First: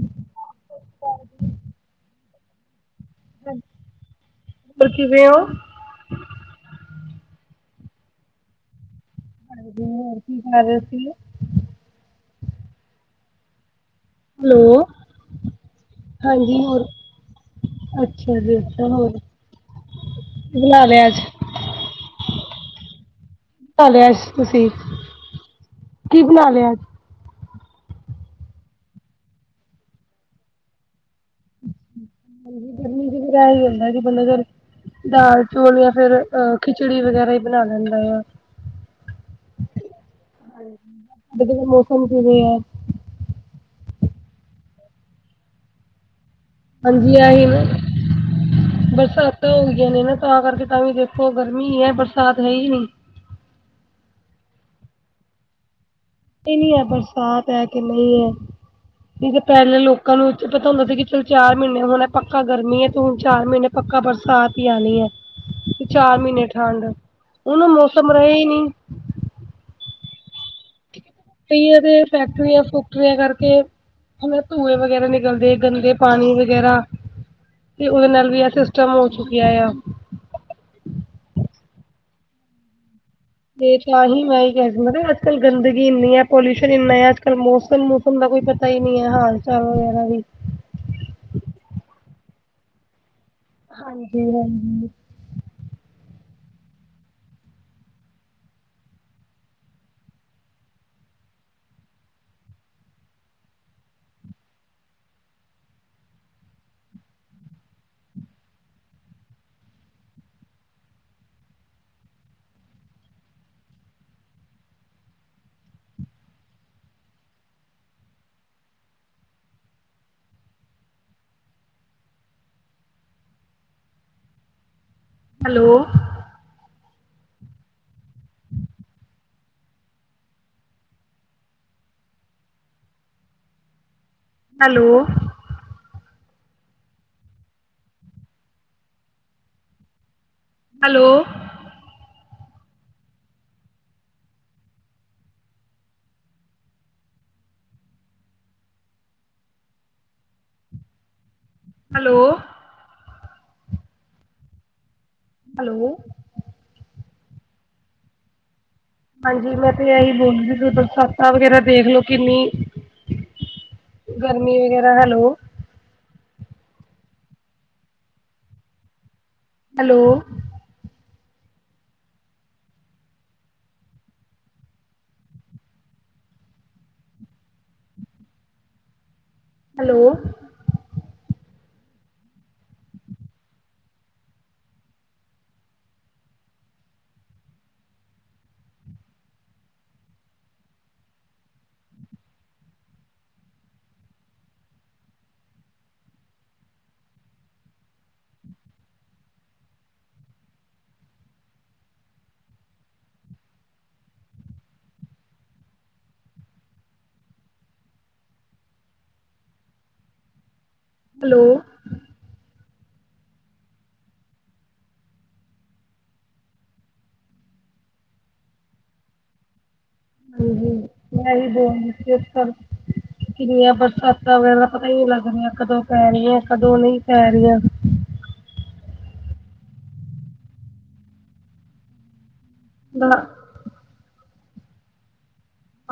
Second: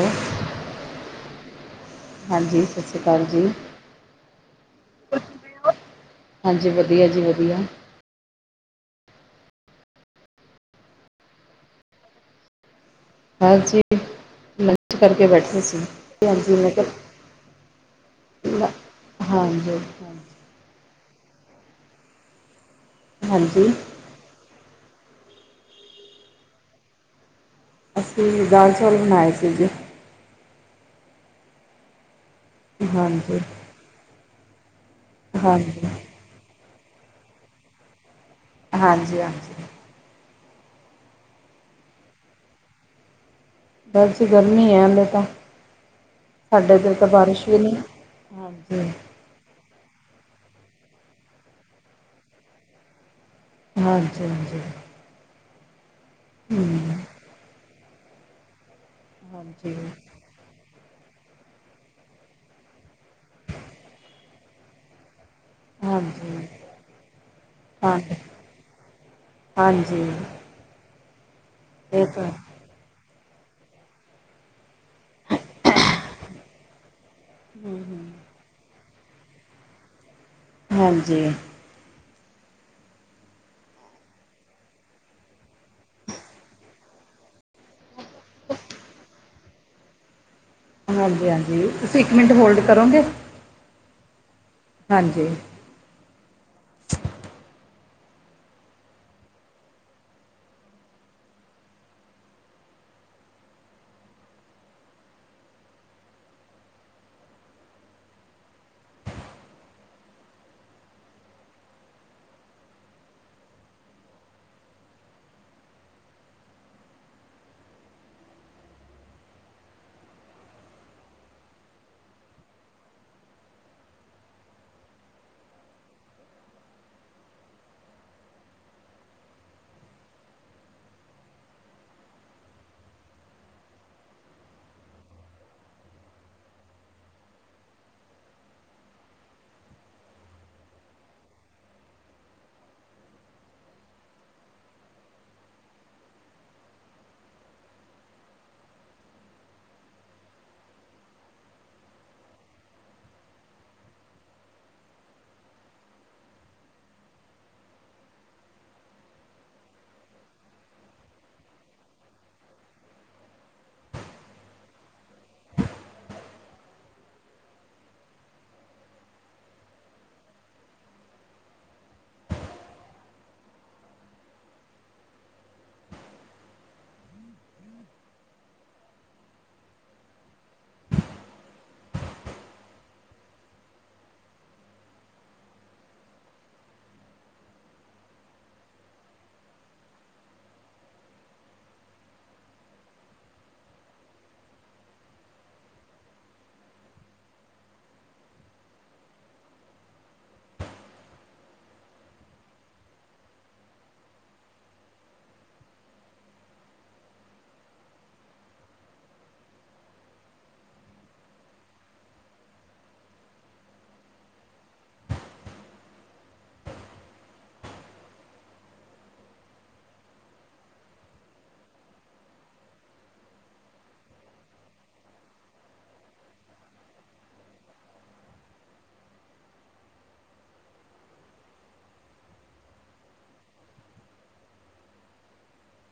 ਉਹ [unintelligible] ਹਾਂਜੀ ਸਾਸਰੀ ਕਾਲ ਜੀ। ਪਰ ਕਿਵੇਂ ਹੋ? ਹਾਂਜੀ ਵਧੀਆ ਜੀ ਵਧੀਆ ਹੁਣ ਵਧੀਆ, ਹੋਰ ਕੀ ਕਰ ਰਹੇ ਸੀਗੇ। ਹਾਂਜੀ, ਹੈਲੋ। ਕਨੈਕਟ ਕਰਕੇ ਬੈਠੇ ਸੀ [unintelligible] ਹਾਂਜੀ ਮੈਂ ਕਿਹਾ ਅੱਛਾ ਜੀ ਅੱਛਾ ਹੋਰ ਹਾਂਜੀ ਹਾਂਜੀ ਕੀ ਬਣਾ ਲਿਆ ਅੱਜ ਹਾਂਜੀ ਕੀ ਬਣਾ ਲਿਆ ਅੱਜ ਤੁਸੀਂ, ਕੀ ਬਣਾ ਲਿਆ। ਅਸੀਂ ਦਾਲ ਚੌਲ ਬਣਾਏ ਸੀ ਜੀ ਹਾਂਜੀ ਗਰਮੀ ਚ ਫਿਰ ਹਾਂਜੀ ਆਹੀ ਹੁੰਦਾ ਜੀ ਕਿ ਬੰਦਾ ਚਲੋ ਦਾਲ ਚੋਲ ਹਾਂਜੀ ਜਾਂ ਫੇਰ ਅਹ ਖਿਚੜੀ ਵਗੈਰਾ ਹੀ ਬਣਾ ਲੈਂਦਾ ਆ। ਹਾਂਜੀ ਹਾਂਜੀ ਹਾਂਜੀ ਉਧਰ ਦਾ ਮੌਸਮ ਕਿਵੇਂ ਆ ਅੱਜ ਗਰਮੀ ਆ ਹਾਲੇ ਤਾਂ ਸਾਡੇ ਇੱਧਰ ਤਾਂ ਹਾਂਜੀ ਆਹੀ ਬਾਰਿਸ਼ ਵੀ ਨਹੀਂ, ਹਾਂਜੀ ਤੋਂਈ ਜਾਂਨੇ ਨਾ ਤਾਂ ਕਰਕੇ ਤਾਂ ਵੀ ਦੇਖੋ ਗਰਮੀ ਹੈ ਬਰਸਾਤ ਹੈ ਹੀ ਨੀ। ਹਾਂਜੀ, ਹਾਂਜੀ, ਹਾਂਜੀ। ਏਨੀ ਐ ਬਰਸਾਤ ਐ ਕੀ ਮਈ ਐ, ਨਈ ਤੇ ਹਾਂਜੀ ਪੈਲੇ ਲੋਕਾਂ ਨੂੰ ਚ ਤੇ ਪਤਾ ਹੁੰਦਾ ਸੀ ਕਿ ਚੱਲ ਚਾਰ ਮਹੀਨੇ ਹੂਨ ਐ ਪੱਕਾ ਗਰਮੀ ਐ ਤੇ ਹੁਨ ਚਾਰ ਮਹੀਨੇ ਪੱਕਾ ਬਰਸਾਤ ਈ ਆਨੀ ਐ। ਚਾਰ ਮੀਂਨ੍ਹੇ ਹਾਂਜੀ ਠੰਡ, ਹੁਨ ਓ ਹਾਂ ਮੌਸਮ ਰਹੇ ਈ ਨੀ। ਹਾਂਜੀ। ਕਈ ਏਦੇ ਇਹ ਤਾਂ ਫੈਕਟਰੀਆਂ ਫੁਕਟਰੀਆਂ ਕਰਕੇ ਹੈਨਾ ਧੂੰਏ ਵਗੈਰਾ ਨਿਕਲਦੇ, ਗੰਦੇ ਪਾਨੀ ਵਗੈਰਾ ਤੇ ਓਦੇ ਨਾਲ ਵੀ ਐ ਸਿਸਟਮ ਹੋ ਚੁੱਕਿਐ ਐਯਾ। ਹਾਂਜੀ। ਵੇਖ ਲੈ ਆਹੀ ਮੈਂ ਈ ਕਿਆ ਸੀ ਹੈਨਾ ਅੱਜ-ਕੱਲ ਗੰਦਗੀ ਏਨੀਂ ਐ, ਪੋਲਿਊਸ਼ਨ ਏਨਾਂ ਐ ਏੱ ਥੇ ਮੌਸਮ ਮੂਸਮ ਦਾ ਕੋਈ ਪਤਾ ਈ ਨੀ ਐ ਹਾਲ ਚਾਲ ਵਗੈਰਾ ਵੀ ਹਾਂਜੀ-ਹਾਂਜੀ, ਤੁਸੀਂ ਇੱਕ ਮਿੰਟ ਹੋਲਡ ਕਰੋਗੇ? ਹਾਂਜੀ, ਹਾਂਜੀ। ਹਾਂ ਜੀ। Hello. Hello. Hello. Hello. Hello. ਹਾਂਜੀ, ਮੈਂ ਤੇ ਐ ਈ ਬੋਲਦੀ ਪਈ ਬਰਸਾਤਾਂ ਵਗੈਰਾ ਦੇਖ ਲਓ ਕਿੰਨੀ ਗਰਮੀ ਵਗੈਰਾ, ਹੈਲੋ ਹੈਲੋ। ਹੈਲੋ। ਹੈਲੋ। ਹਾਂਜੀ, ਮੈਂ ਵੀ ਬੋਲ ਰੀ ਸੀ ਏੱਧਰ। ਕਿੰਨੀਆਂ ਬਰਸਾਤਾਂ ਵਗੈਰਾ ਪਤਾ ਈ ਨੀ ਲੱਗ ਰਿਆਂ, ਕਦੋਂ ਪੈ ਰੀਐਂ, ਕਦੋਂ ਨਈ ਪੈ ਰੀਆਂ। ਗਣਾ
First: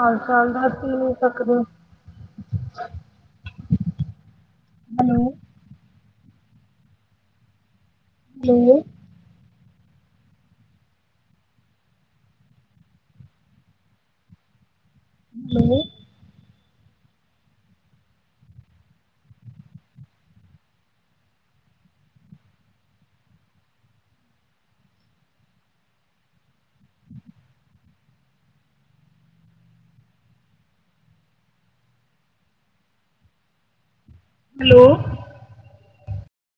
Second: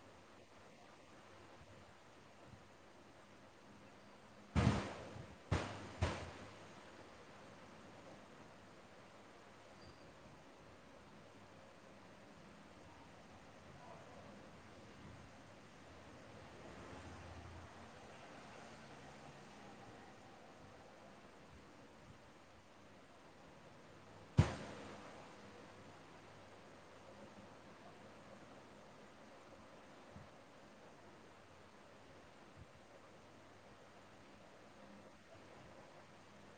ਅੱਜ-ਕੱਲ ਦਾ ਤੀ ਨੂੰ [unintelligible] ਹੈਲੋ। ਹੈਲੋ। ਹੈਲੋ। ਹੈਲੋ।